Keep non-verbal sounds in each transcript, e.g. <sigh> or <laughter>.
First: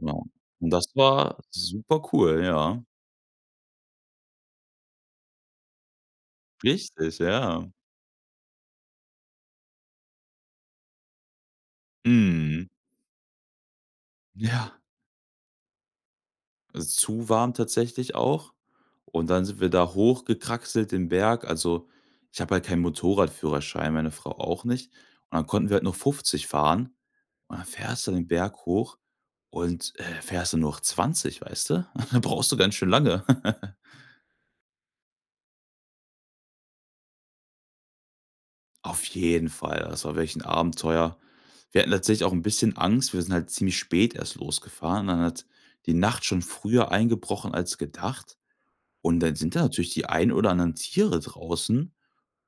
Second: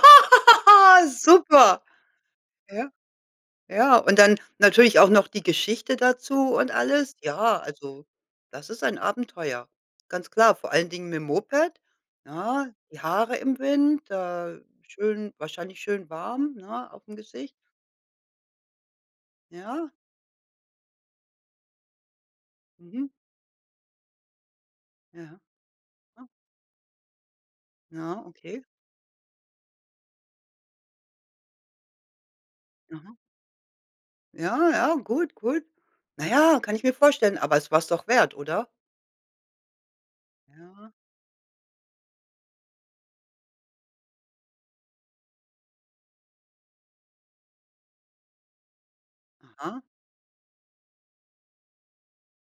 Genau. Und das war Super. super cool, ja. Ja. Ja. Und dann natürlich auch noch die Geschichte dazu und alles. Richtig, Ja, ja. also, das ist ein Abenteuer, ganz klar. Vor allen Dingen mit 'm Moped, ja, Mhm. die Haare im Wind, da Ja. schön wahrscheinlich schön warm, ne? Ist Aufm zu Gesicht? warm tatsächlich auch. Und dann sind wir Ja. da hochgekraxelt, den Berg. Also, ich habe halt keinen Mhm. Motorradführerschein, meine Frau auch nicht. Und Ja. dann konnten wir halt noch Ja. 50 fahren. Und dann fährst du Ja, den okay. Berg hoch und, äh, fährst nur noch 20, weißt du? <chuckles> Brauchst du ganz schön Mhm. lange. <laughs> Ja, ja, gut, gut. Naja, kann ich mir vorstellen, aber es war es doch wert, oder? Auf jeden Fall. Also, das war wirklich 'n Ja. Abenteuer. Wir hatten tatsächlich auch 'n bisschen Angst. Wir sind halt ziemlich spät erst losgefahren. Dann hat die Nacht schon früher eingebrochen als gedacht. Und dann sind da Aha. natürlich die einen oder anderen Tiere draußen.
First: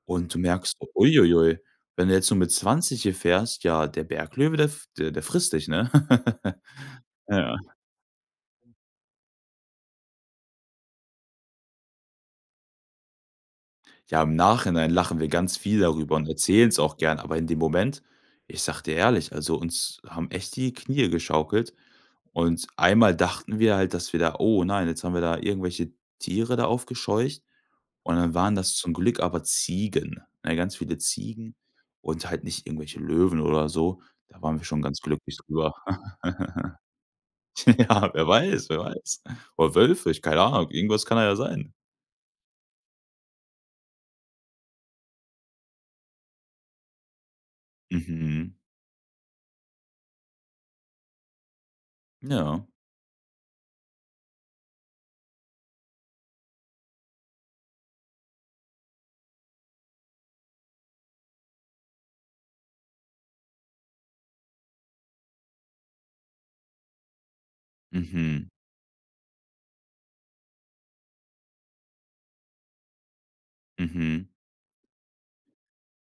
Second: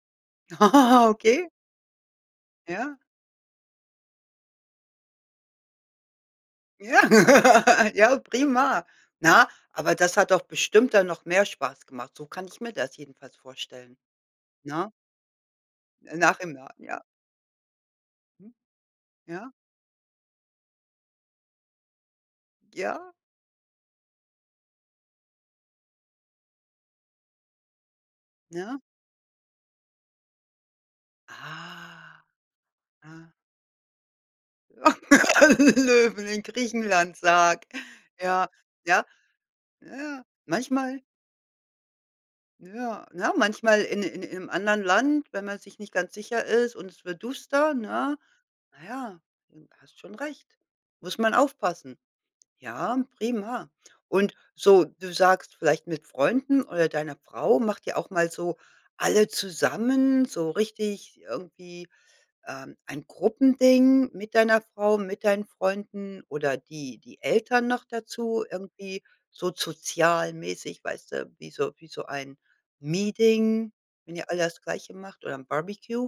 Und du merkst, <laughs> ui, ui, Okay. ui. Wenn du jetzt nur mit Ja. 20 hier fährst, ja, der Berglöwe, der f der der frisst dich, ne? <laughs> Ja Ja. <laughs> Ja, prima. Na, aber das hat doch bestimmt dann noch mehr Spaß gemacht. So kann ich mir das jedenfalls vorstellen. Ja, im Ne? Nachhinein lachen wir ganz viel darüber <unintelligible> und erzählen's auch Ja. gern, aber in dem Moment, Mhm. ich sage dir ehrlich, Ja. also, uns haben echt die Knie geschaukelt. Und Ja. einmal dachten wir halt, dass wir da „Oh nein, jetzt haben wir da irgendwelche Tiere da aufgescheucht”, und dann waren das Ja. zum Glück aber Ziegen, ne? Ganz viele Ziegen Ah. und halt nicht irgendwelche Ja. Löwen oder so. Da waren wir schon ganz glücklich drüber. <laughs> Löwen, in <laughs> Griechenland, sage Ja, wer Ja. weiß, wer Ja. weiß? Oder Wölfe, ich Ja, keine Ahnung, manchmal irgendwas kann ja da sein. Ja, ne, manchmal in in im anderen Land, wenn man sich nicht ganz sicher ist und es wird duster, ne? Mhm. Naja, hm, hast schon recht. Muss man aufpassen. Ja. Ja, prima. Und so du sagst vielleicht mit Freunden oder deiner Frau macht ihr auch mal so alle zusammen, so richtig irgendwie, ähm, ein Gruppending, mit deiner Frau, mit deinen Freunden oder die die Eltern noch dazu, Mhm. irgendwie so sozialmäßig, weißt du, wie so wie so ein Meeting, wenn ihr Mhm. alle das Gleiche macht oder 'n Barbecue?